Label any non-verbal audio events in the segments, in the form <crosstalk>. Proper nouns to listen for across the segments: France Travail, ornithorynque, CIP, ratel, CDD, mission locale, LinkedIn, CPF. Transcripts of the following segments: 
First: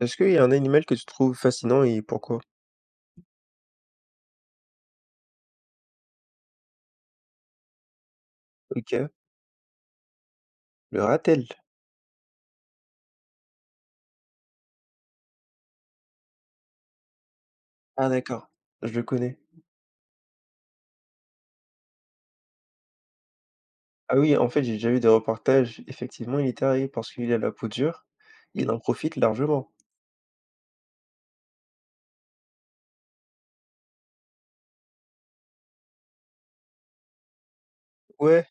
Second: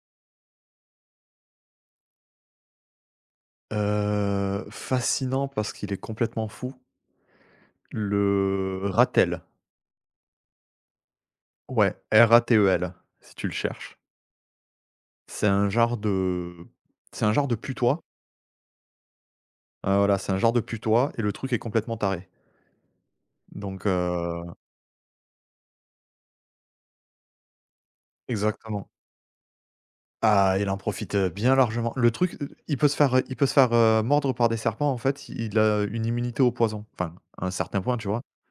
Est-ce qu'il y a un animal que tu trouves fascinant et pourquoi? Fascinant parce qu'il est complètement fou. Le OK, ratel, le ratel. ouais, Ratel, si tu le cherches. C'est un genre de c'est un genre de putois, Ah d'accord, je le connais. Voilà, c'est un genre de putois et le truc est complètement taré. Donc Ah oui, en heu fait, j'ai déjà vu des reportages. Effectivement, il est terrier parce qu'il a la peau dure. Il en Exactement. profite largement. Ah, il en profite, bien largement. Le truc, il peut se faire mordre par des serpents, en fait, il a une immunité au poison. Enfin, à un certain point, tu vois? Ouais,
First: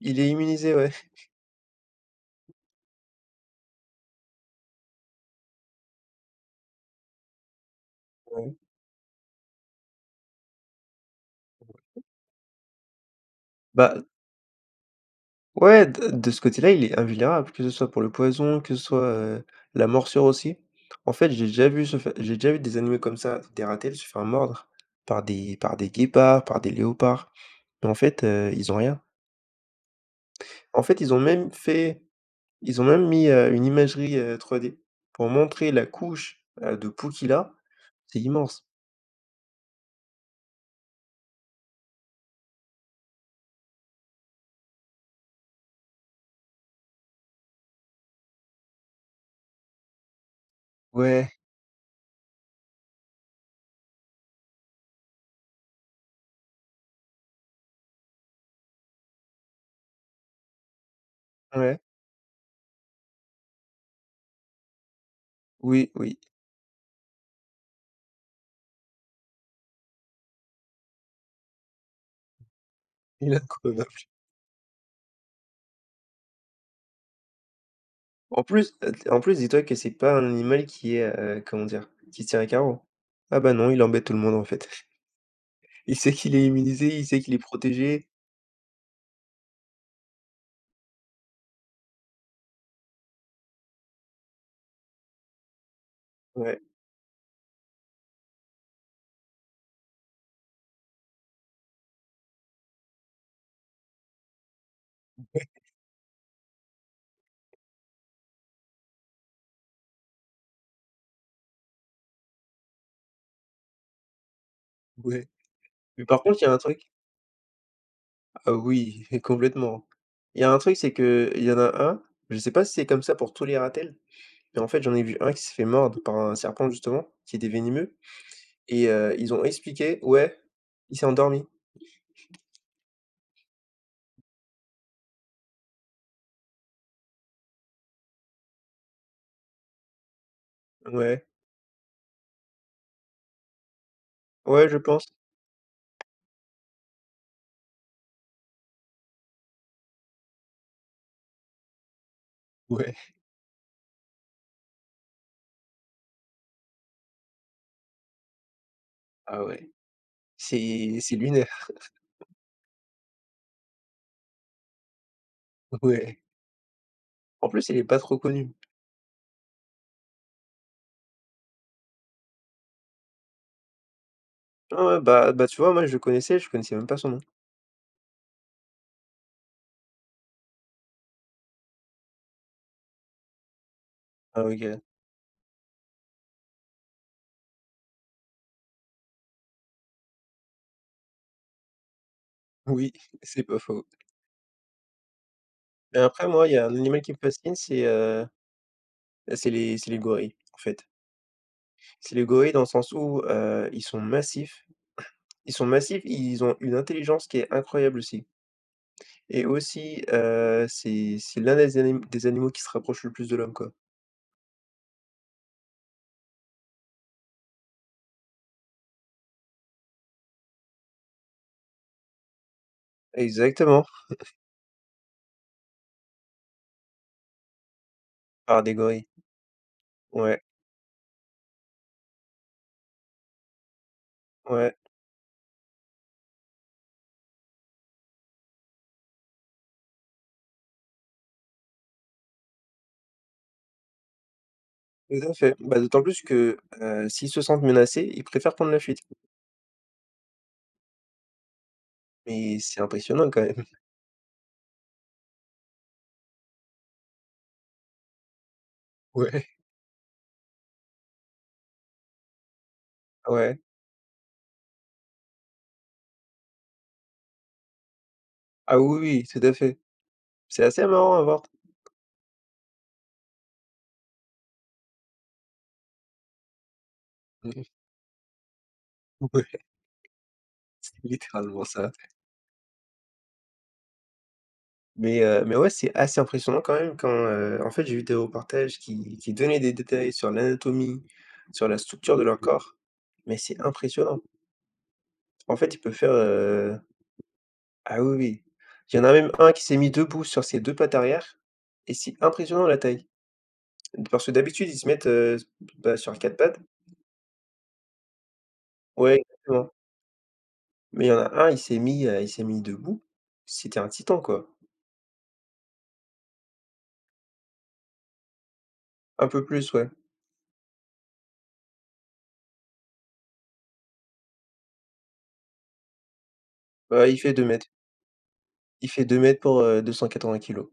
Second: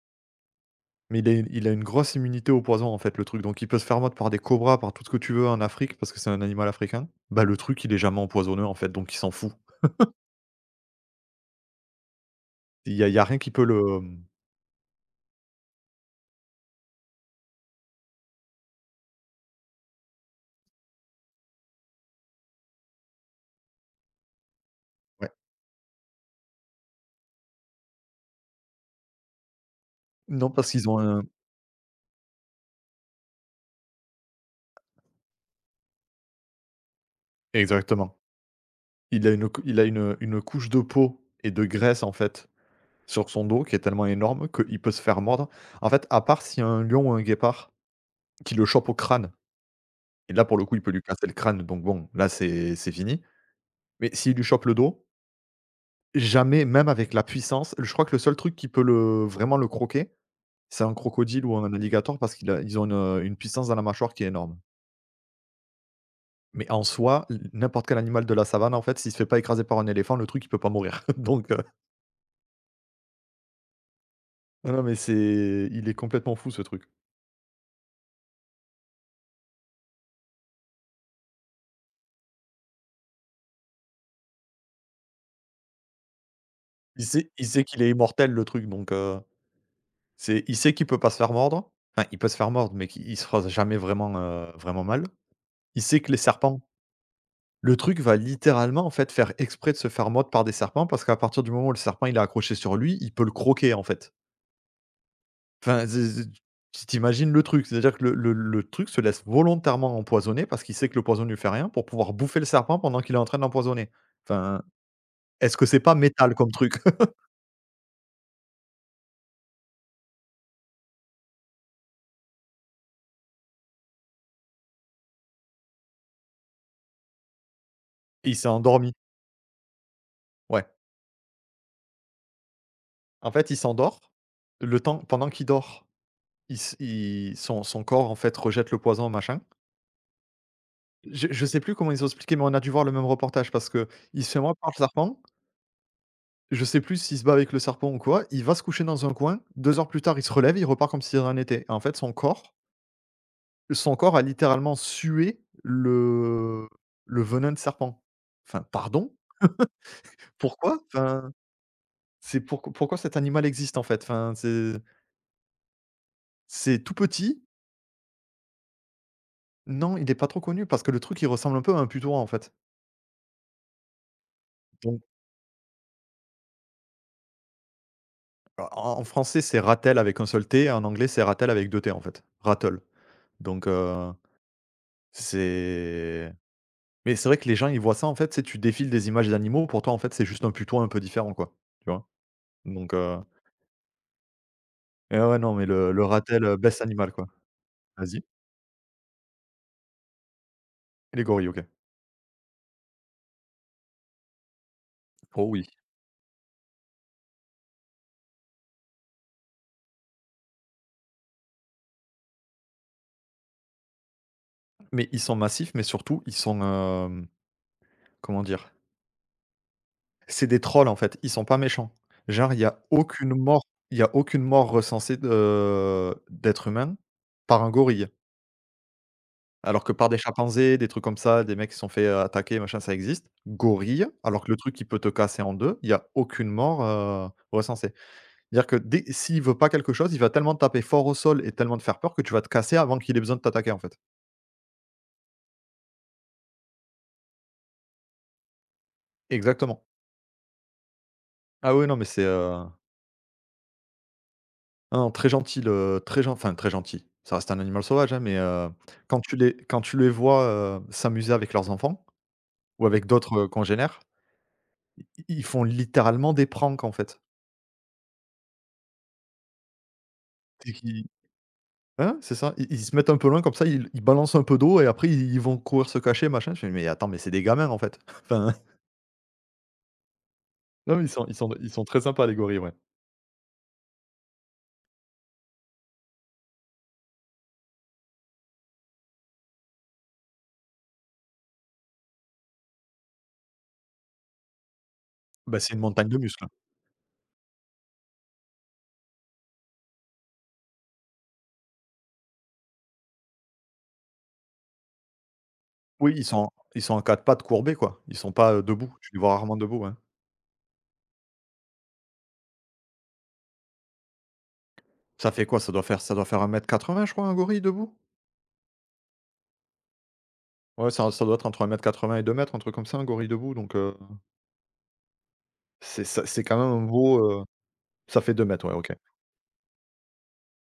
il est immunisé, ouais. Mais il a une grosse immunité au poison, en fait, le truc, donc il peut se faire mordre par des cobras, par tout ce que tu veux en Afrique, parce que c'est un animal africain. Bah, le truc, il est jamais Ouais. empoisonneux, en fait, donc il s'en fout. Il y a rien qui peut le. Bah, Mmh ouais, de ce côté-là, il est invulnérable, que ce soit pour le poison, que ce soit, la morsure aussi. En fait, j'ai déjà vu se fai j'ai déjà vu des animaux comme ça, des ratels, se faire mordre par ouais. des guépards, par des léopards. Mais en fait, ils ont rien. Non, parce En qu'ils ont fait, ils ont un. même fait Ils ont même mis, une imagerie, 3D pour montrer la couche, de poux qu'il a. Exactement. C'est immense. Il a une couche de peau et de graisse, en fait, sur son dos qui est tellement énorme qu'il peut se faire mordre. En fait, à part s'il y a un lion ou un guépard qui le chope au crâne et là, pour le coup, il peut lui casser Ouais, le crâne, donc bon, là, c'est fini. Mais s'il lui chope le dos. Jamais, même avec la puissance, je crois que le seul truc qui peut le vraiment le croquer, c'est un crocodile ou un ouais, alligator parce qu'ils ont une puissance dans la mâchoire qui est énorme. oui, oui, Mais en soi, l n'importe quel animal de la savane, en fait, s'il se fait pas écraser par un éléphant, le truc, il peut pas mourir. <laughs> Donc, il est incroyable. non, non, mais c'est il est complètement fou ce truc. En plus, dis-toi que c'est pas un animal qui est, comment dire? Qui se tient à carreaux. Ah bah non, il embête tout le monde en fait. <laughs> Il sait qu'il est immunisé, Il il sait sait qu'il est il sait qu'il est protégé. immortel le truc donc, c'est il sait qu'il peut pas se faire mordre. Enfin, il peut se faire mordre mais qu'il il se fera jamais vraiment, vraiment mal. Il sait que les serpents. Ouais, Le truc va littéralement, en fait, faire exprès de se faire mordre par des serpents parce qu'à partir du moment où le serpent, il est accroché sur lui, il peut le croquer, en fait. Enfin, c'est tu tu le truc, c'est-à-dire que le truc se laisse volontairement empoisonner parce qu'il sait que le poison ne lui fait rien pour pouvoir bouffer le serpent pendant qu'il est en train de l'empoisonner. Enfin, ouais. est-ce que c'est pas Mais par métal contre, il y comme a un truc? truc. <laughs> Ah oui, <laughs> complètement. Il y a un truc, c'est que il y en a un, je sais pas si c'est comme ça pour tous les rattels, mais en fait, j'en ai vu un qui s'est fait mordre par un serpent justement, qui était venimeux. Il s'est Et endormi. Ils ont expliqué, ouais, Ouais. il s'est endormi. En fait, il s'endort. Le temps pendant qu'il dort, il s il son son corps, en fait, rejette le poison, machin. Ouais, Je sais plus comment ils ont expliqué, mais on a dû voir le même reportage parce que il se fait mordre ouais, par je le pense. serpent. Je sais plus s'il se bat avec le serpent ou quoi, il va se coucher dans un coin, 2 heures plus tard, il se relève, il repart comme si de rien n'était. En fait, son corps Ouais, son corps a littéralement sué le venin de serpent. Enfin, pardon? ah ouais, Pourquoi? c'est Enfin, lunaire. <laughs> c'est pourquoi cet animal existe, en fait? Enfin, c'est Ouais. c'est tout petit. En plus, il est pas trop connu. Non, il est pas trop connu parce que le truc, il ressemble un peu à un putois, en fait. Ouais, ouais, Donc bah bah, tu vois, moi, je le connaissais, je connaissais même pas son nom. en en français, c'est rattle avec un seul T, en anglais, c'est rattle avec 2 T, en fait. Rattle. Donc, Ah OK. c'est. Mais c'est vrai que les gens, ils voient ça en fait, tu sais, tu défiles des images d'animaux, pour toi en fait, c'est juste un putois un peu différent quoi, tu vois? Oui, Donc heu <laughs> c'est pas faux. et ouais, ouais, non, mais le Mais le après, ratel, moi, il y a un best animal qui animal me quoi. fascine, c'est, Vas-y? Bah, c'est les gorilles, en fait. Les gorilles, OK. C'est les gorilles dans le sens où, ils sont massifs. Oh Ils sont oui. massifs, ils ont une intelligence qui est incroyable aussi. Et aussi, c'est l'un des animaux qui se rapproche le plus de l'homme, quoi. Mais ils sont massifs, mais surtout ils sont, comment dire? C'est des trolls en fait, ils sont pas méchants. Genre il y a aucune mort Exactement. il y a aucune mort recensée de d'êtres humains par un gorille. Par des gorilles. Alors que par des Ouais, chimpanzés, des trucs comme ça, des mecs qui se sont fait, attaquer machin, ça existe. Gorille, alors que le ouais, truc il peut te casser en 2, il y a aucune mort, recensée. C'est-à-dire que dès s'il veut pas quelque chose, il va tellement te taper fort au sol et tellement te faire peur que tu vas te casser avant qu'il ait besoin de t'attaquer, en fait. tout à fait. Bah, d'autant plus que, s'ils se sentent menacés, ils préfèrent prendre la fuite. Exactement. Ah oui, non mais c'est, Mais c'est impressionnant quand même. <laughs> non, non, très gentil le très gen enfin très gentil, ça reste un animal sauvage, hein, mais, quand tu Ouais, les quand tu les vois, s'amuser avec leurs enfants ou avec d'autres, ouais. congénères, i ils font littéralement des pranks, en fait. Ah oui, oui, tout à fait. C'est assez marrant à voir. Hein, c'est ça. Ils se mettent un peu loin comme ça, ils balancent un peu d'eau et après ils vont courir se cacher machin. Je fais: «Mais attends, mais c'est des gamins en <laughs> fait». <laughs> Enfin, Ouais, c'est non mais ils sont ils sont littéralement ils sont ça. très sympas les gorilles, ouais. Mais ouais, c'est assez impressionnant quand même quand, en fait, j'ai vu des reportages qui donnaient des détails sur l'anatomie, sur la structure de leur corps. Mais c'est impressionnant. En Bah, fait, c'est ils une peuvent montagne faire, de muscles. heu Ah oui, oui. Il y en a même un qui s'est mis debout sur ses 2 pattes arrière et c'est impressionnant la taille. Parce que d'habitude, ils se mettent, bah, Oui, sur ils 4 sont pattes. ils sont en 4 pattes courbés quoi. Ils sont pas, debout. Tu Ouais, les vois rarement exactement. debout, ouais. Mais il y en a un, il s'est mis debout. C'était un titan, quoi. Ça fait quoi? Ça doit faire 1 m 80 je crois un gorille debout? Un peu plus, ouais. Ouais, ça doit être entre un mètre 80 et deux mètres, un truc comme ça, un gorille debout donc, c'est ça, c'est quand même un Ouais, il beau, fait deux mètres. ça fait 2 mètres, ouais, Il OK. fait deux mètres pour, 280 kilos.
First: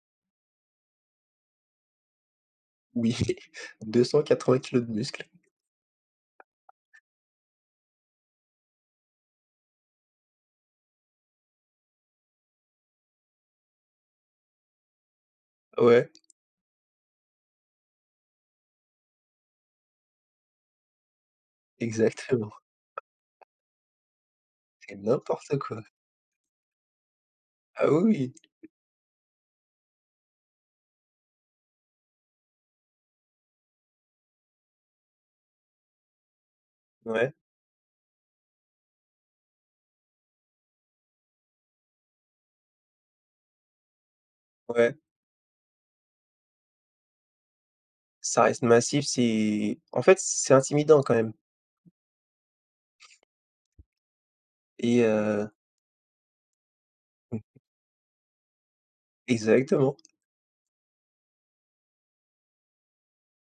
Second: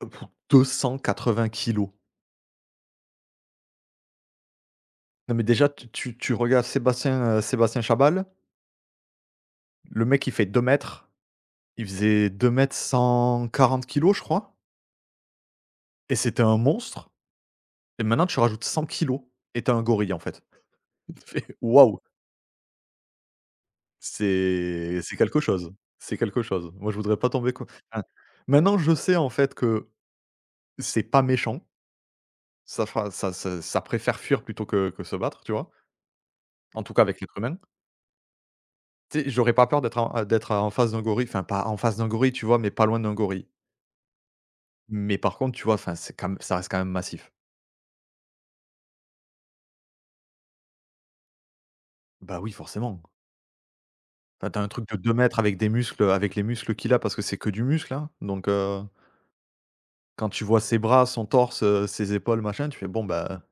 Pour 20 kilos. Oui, <laughs> 280 kilos de muscles. Non mais déjà tu regardes Sébastien, Sébastien Chabal. Le mec, il fait 2 mètres, il faisait deux mètres 140 kilos je crois Ouais, et c'était un monstre et maintenant tu rajoutes 100 kilos, et tu un gorille, en fait. <laughs> Tu fais: «Waouh, exactement. C'est c'est quelque n'importe chose, quoi. c'est quelque chose». Moi, je voudrais pas tomber co Ah enfin, oui, oui. maintenant je sais, en fait, que c'est pas méchant, ça fera ça ça ça préfère fuir plutôt que se battre, tu vois? En tout cas avec Ouais, l'être humain. Tu sais, j'aurais pas peur d'être en face d'un gorille, enfin pas en face d'un gorille, tu vois? Mais pas loin d'un gorille. ouais. Mais par contre, tu vois, enfin, c'est quand même ça reste quand même massif. Ça reste massif, c'est en fait, c'est intimidant quand même. Bah oui, forcément. Enfin, t'as as un truc de et 2 mètres heu avec des muscles, avec les muscles qu'il a parce que c'est que du muscle, hein, donc, Exactement. quand tu vois ses bras, son torse, ses épaules, machin, tu fais: «Bon, bah,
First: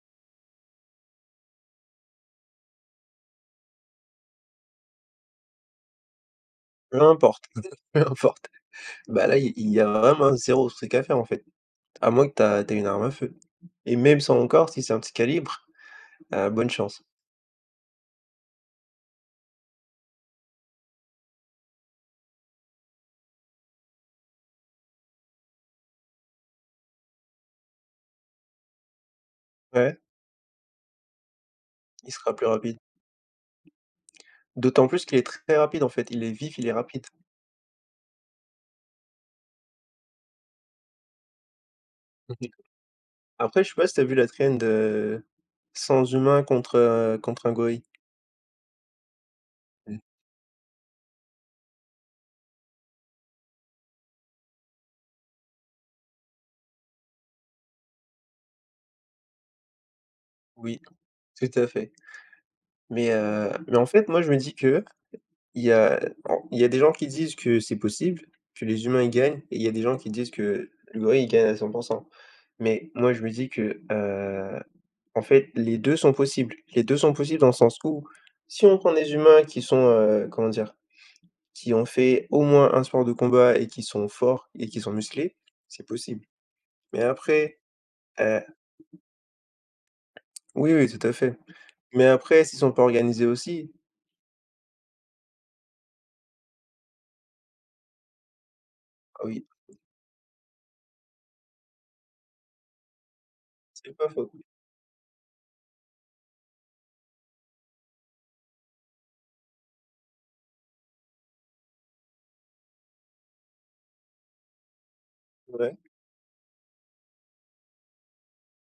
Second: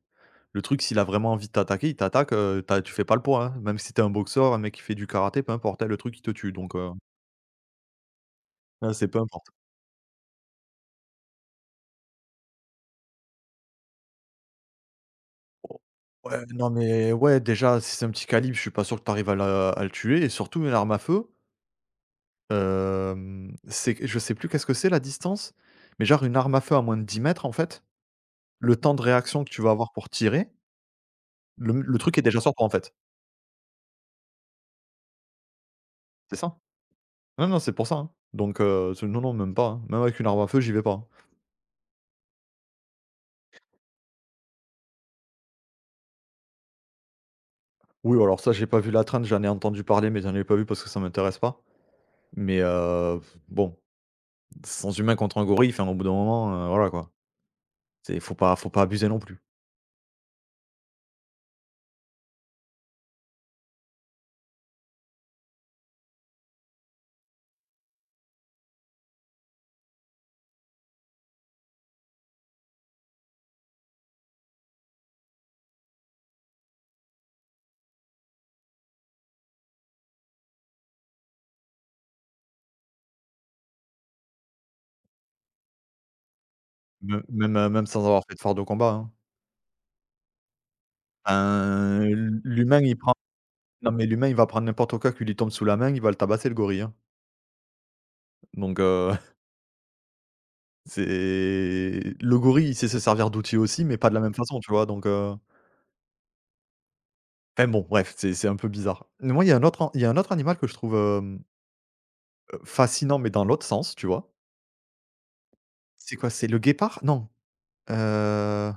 le truc, s'il a vraiment envie de t'attaquer, il t'attaque, tu fais pas le poids, hein». Même si t'es un boxeur, un mec qui fait du karaté, peu importe, hein, le truc, il te tue donc, Peu importe, <laughs> peu importe. là, c'est peu Bah, là, importe. il y a vraiment zéro truc à faire, en fait. À moins que t'as as une arme à feu et même sans encore, si c'est un petit calibre, Oh. Ouais, non, bonne chance. mais ouais, déjà, si c'est un petit calibre, je suis pas sûr que t'arrives à le tuer et surtout une arme à feu, c'est que je sais plus qu'est-ce que c'est la distance, mais genre une arme à feu à moins de 10 mètres en fait, le temps de réaction que tu vas avoir Ouais, pour tirer. Le il truc est sera déjà plus sorti en rapide. fait, D'autant plus qu'il est très rapide, en fait, il est c'est vif, ça. il est rapide. Non, non, c'est pour ça, hein. Donc, c'est non, non, même pas, hein. Même avec une arme à feu, j'y vais pas, hein. Mmh. Après, je sais pas si t'as vu la trend, sans humain contre, contre un gorille? Oui, alors ça, j'ai pas vu la traîne, j'en ai entendu Mmh. parler, mais j'en ai pas vu parce que ça m'intéresse pas. Mais, bon, sans humain contre un gorille, enfin au bout d'un moment, voilà quoi. C'est faut pas abuser non plus. Oui, tout à fait. Mais en fait, moi, je me dis que Il y a il y a des gens qui disent que c'est possible, que les humains, ils gagnent et il y a des gens qui disent que le gorille, il gagne à 100. Mais moi, je me dis que, en fait, les 2 sont possibles. Les 2 sont possibles dans le sens où, si on prend des humains qui sont, comment dire? Qui ont fait au moins un sport de combat et qui sont forts et qui sont musclés, c'est possible. Mais Même même, après, heu, même sans avoir fait heu de phare de combat, hein. oui, oui, tout à fait. Enfin, Mais après, s'ils sont l'humain, pas il prend organisés aussi, non mais l'humain, il va prendre n'importe quoi qui lui tombe sous la main, il va le tabasser le gorille, hein. Donc, ah oui, <laughs> c'est le gorille, il sait se servir d'outils aussi, c'est mais pas pas de la faux. même façon, tu vois? Enfin bon, bref, c'est un peu bizarre. Mais moi, il y a un autre animal que je trouve, fascinant, mais dans l'autre sens, tu vois? Ouais, C'est quoi? C'est le guépard? Non, heu,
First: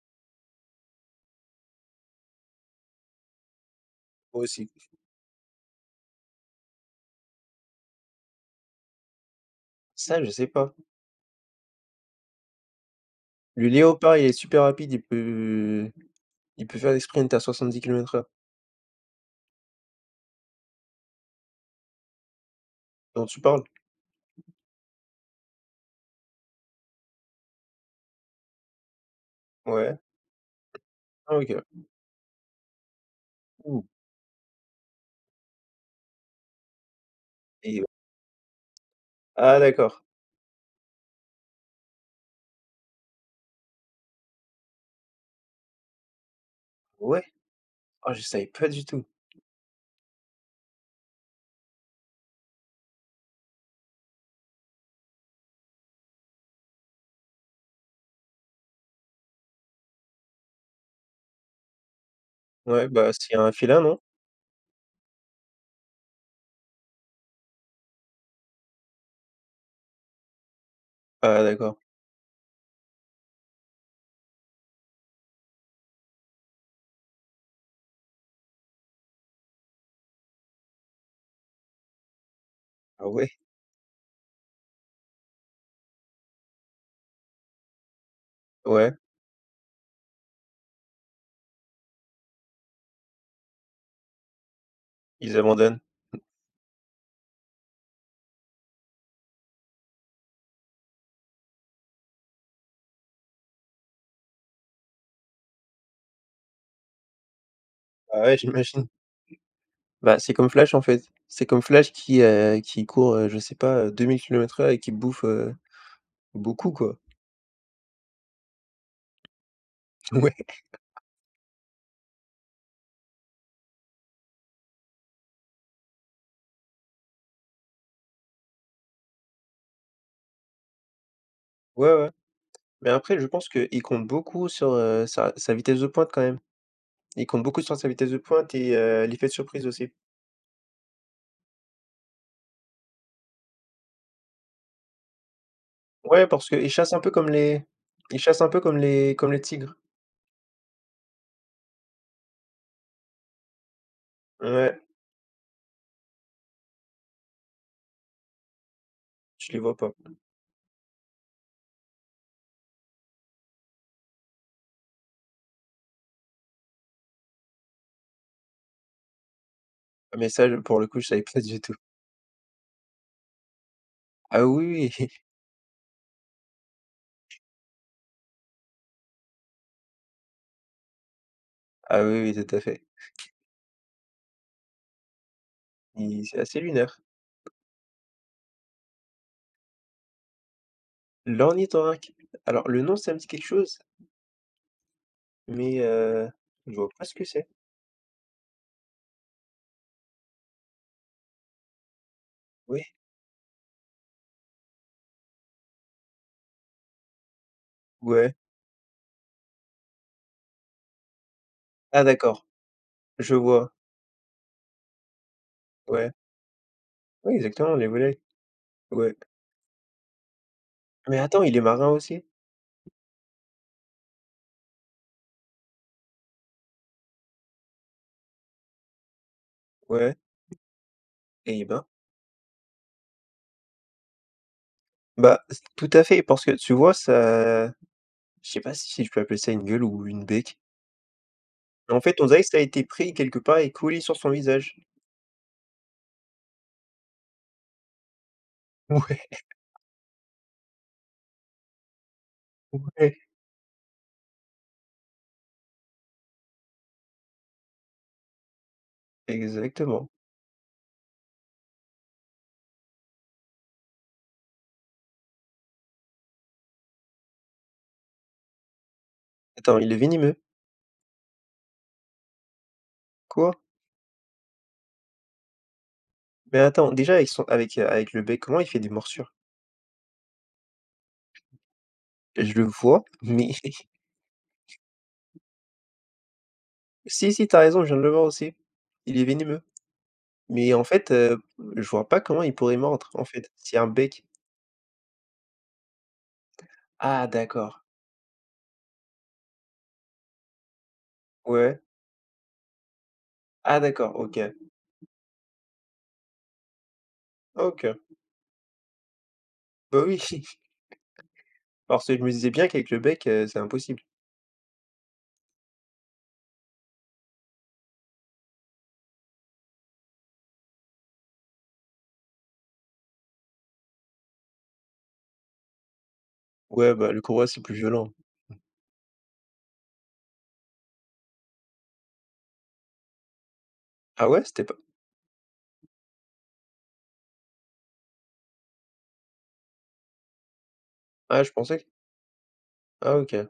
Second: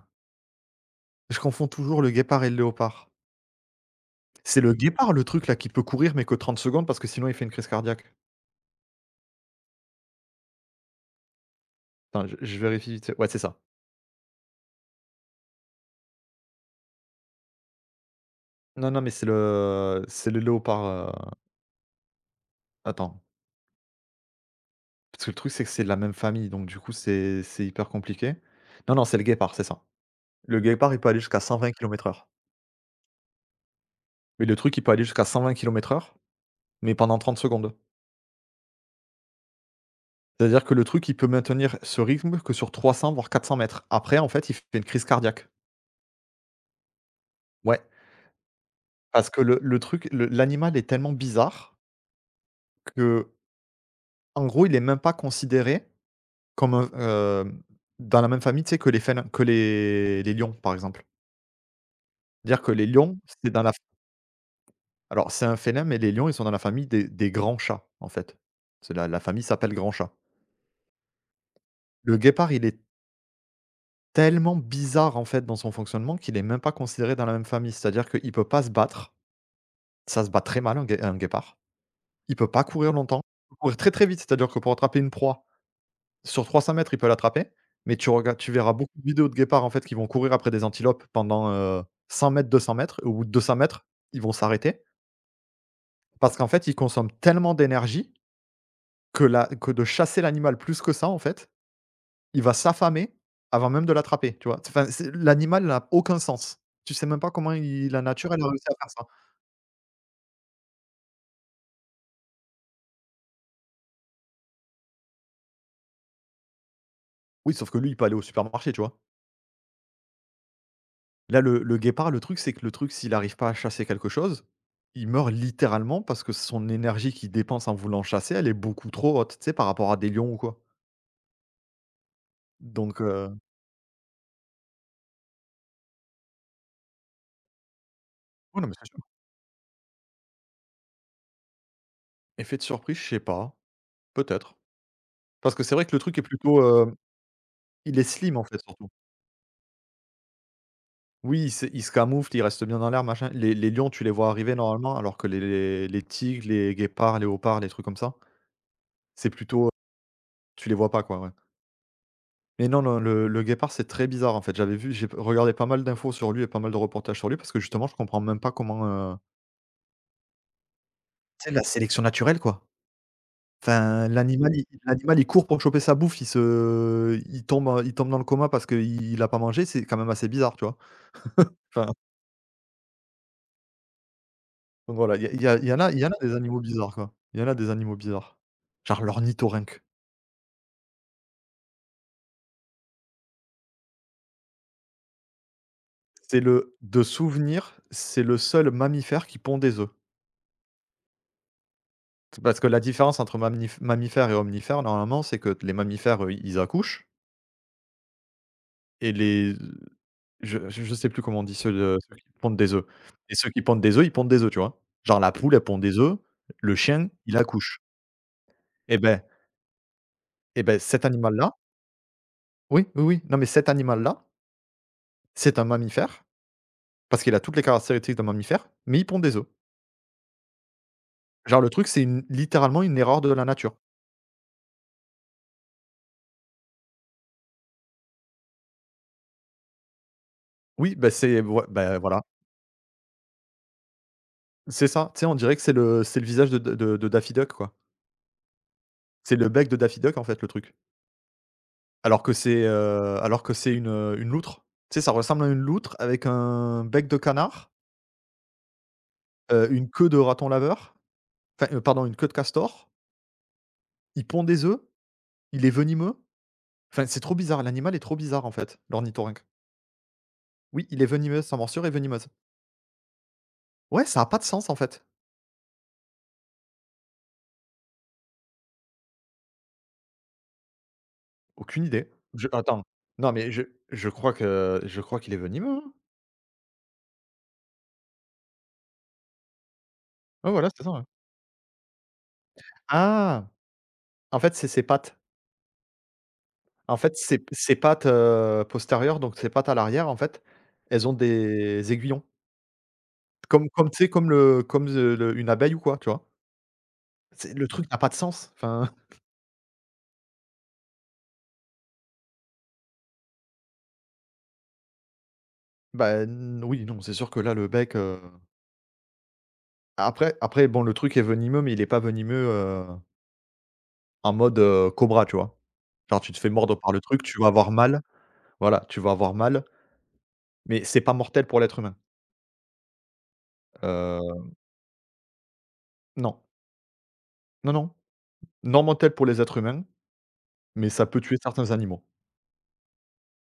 je confonds toujours le guépard et le léopard. moi C'est aussi. le guépard, le truc là qui peut courir, mais que 30 secondes parce que sinon il fait une crise cardiaque? Ça, je sais pas. Attends, je vérifie vite fait. Ouais, c'est ça. Le léopard, il est super rapide, il peut faire des sprints à 70 km/h. Non, non, mais c'est le léopard, attends, Dont tu parles? parce que le truc, c'est que c'est de la même famille, donc du coup, c'est hyper compliqué. Non, non, c'est le guépard, c'est ça. Ouais. Le guépard, il peut aller Ah jusqu'à OK. 120 kilomètres heure. Mmh Mais le truc, il peut aller jusqu'à 120 kilomètres heure. Mais pendant 30 secondes. et ah, d'accord. C'est-à-dire que le truc, il peut maintenir ce rythme que sur 300 voire 400 mètres. Après, en fait, il fait une crise cardiaque. Ouais? Ouais, Ah je savais pas du tout. parce que le truc, le l'animal est tellement bizarre que en gros, il est même pas considéré comme un, hem, dans la même famille, tu sais, que les félins que les lions, par exemple. C'est-à-dire que Ouais, les bah, lions, c'est c'est un dans la félin, non? alors c'est un félin, mais les lions, ils sont dans la famille des grands chats, en fait. C'est la famille s'appelle grand chat. Ah d'accord. Le guépard, il est tellement bizarre, en fait, dans son fonctionnement qu'il est même pas considéré dans la même famille. C'est-à-dire qu'il peut pas se battre, ça se bat très mal un guépard. Il peut pas courir Ah longtemps, ouais? il peut courir très, très vite. C'est-à-dire que pour attraper une proie, sur 300 mètres il peut l'attraper, mais tu verras Ouais, beaucoup de vidéos de guépards, en fait, qui vont courir après des antilopes pendant, 100 m, 200 mètres et au bout de 200 mètres ils vont s'arrêter ils abandonnent. parce qu'en fait, ils consomment tellement d'énergie que de chasser l'animal plus que ça, en fait. Il va s'affamer avant même de l'attraper, tu vois? Enfin, c'est l'animal n'a aucun sens. Tu sais même pas comment il la Ah nature, ouais, elle a réussi à j'imagine. faire ça. Bah, c'est comme Flash, en fait. C'est comme Flash qui court, je sais pas, 2000 km/h et qui bouffe, beaucoup, quoi. Oui, sauf que lui, il peut aller au supermarché, tu vois? <laughs> Ouais. Là, le guépard, le truc, c'est que le truc, s'il arrive pas à chasser quelque chose, il meurt littéralement parce que son énergie qu'il dépense en voulant chasser, elle est beaucoup trop haute, tu sais, par rapport à des lions ou quoi. Ouais, ouais. Mais Donc après, je pense qu'il compte beaucoup sur, sa vitesse de pointe quand même. Il compte beaucoup sur sa vitesse de pointe ouais, non, mais et c'est sûr. L'effet de surprise aussi. Effet de surprise, je sais pas, peut-être. Parce que c'est vrai que le truc est Ouais, parce plutôt, qu'ils chassent un peu comme les il est ils slim, chassent en un fait, peu surtout. Comme les tigres. Oui, il se camoufle, il reste bien dans l'air, machin. Les lions, tu les vois arriver Ouais, normalement, alors que les tigres, les guépards, les léopards, les trucs comme ça, c'est je les plutôt, vois pas. tu les vois pas, quoi, ouais. Mais non, non, le guépard, c'est très bizarre, en fait. J'ai regardé pas mal d'infos sur lui et pas mal de reportages sur lui parce que justement, je comprends même pas comment, Mais ça, je pour le coup, je savais pas tu sais, du la tout. sélection naturelle, quoi. Enfin, Ah oui, oui, l'animal, il court pour choper sa bouffe, il tombe dans le coma parce qu'il a pas mangé, c'est quand même assez bizarre, tu vois? <laughs> Enfin. ah oui, oui, tout à fait. Donc voilà, il y a il y a il y en a il y en a Il des C'est assez animaux lunaire. bizarres, quoi. Il y en a des animaux bizarres. Genre l'ornithorynque. L'ornithorynque. Alors le nom, ça me dit quelque chose, mais C'est je le vois de pas ce que c'est. souvenir, c'est le seul mammifère qui pond des œufs. C'est parce que la Oui, différence entre mammifères et omnifères, normalement, c'est que les mammifères, ils accouchent ouais. et les je sais plus comment on dit Ah ceux qui d'accord, pondent des œufs je et ceux qui vois. pondent des œufs, ils pondent des œufs, tu vois? Genre la poule, elle pond des Ouais. œufs, le chien, Oui, il exactement, accouche les volets. et Ouais. ben, cet Mais attends, animal-là, il est marin aussi? oui, oui, oui, non, mais cet animal-là, c'est un mammifère. Parce qu'il a toutes les caractéristiques d'un mammifère, mais il pond des œufs. Ouais. Genre Eh le ben. truc, c'est une littéralement une erreur de la nature. Bah, c tout à fait, parce que tu vois, ça, je sais pas si je peux appeler ça une gueule ou une bec. Oui, bah, En fait, voilà, on dirait que ça a été pris quelque part et collé sur son visage. c'est ça. Tu sais, on dirait que c'est le visage de Daffy Duck, quoi. C'est Ouais, le bec de Daffy Duck, en fait, le truc. Ouais. Alors que c'est, une loutre. Tu sais, ça ressemble à une loutre avec un bec de canard, une Exactement. queue de raton laveur, enfin, pardon, une queue de castor. Il pond des œufs, il est venimeux. Enfin, c'est trop bizarre, l'animal est trop bizarre, en fait, l'ornithorynque. Attends, il est venimeux? Oui, il est venimeux, sa morsure est venimeuse. Quoi? Ouais, ça a pas de sens, en fait. Mais attends, déjà avec le bec, comment il fait des morsures? Aucune idée. Je Je le Attends, vois, non, mais mais <laughs> je crois qu'il est venimeux, hein? si, si, t'as raison, je viens de le voir aussi. Il est venimeux. Ouais, voilà, Mais en c'est ça, ouais. fait, je vois pas comment il pourrait mordre, en Ah! fait, c'est un bec. En fait, c'est ses pattes. En fait, Ah ses d'accord. pattes, postérieures, donc ses pattes à l'arrière, en fait, elles ont Ouais. des aiguillons. Comme Ah comme tu sais, d'accord, comme OK. le comme ze le une abeille ou quoi, tu vois? C'est le truc OK. n'a pas de sens, enfin, <laughs> Bah oui, <laughs> parce que je me disais bien qu'avec le bec, c'est impossible. bah, n oui, non, c'est sûr que là, le bec, après, bon, le truc est venimeux, mais il est pas venimeux, en mode, cobra, tu vois? Genre, tu te fais mordre par Ouais, le bah, le truc, tu courroie, vas c'est avoir plus mal, violent. voilà, tu vas avoir mal. Mais c'est pas mortel pour l'être humain. Ah ouais? Heu, C'était pas, non. Non, non. Non mortel pour les êtres humains, mais ça peut tuer ah, je certains pensais que, animaux. ah OK.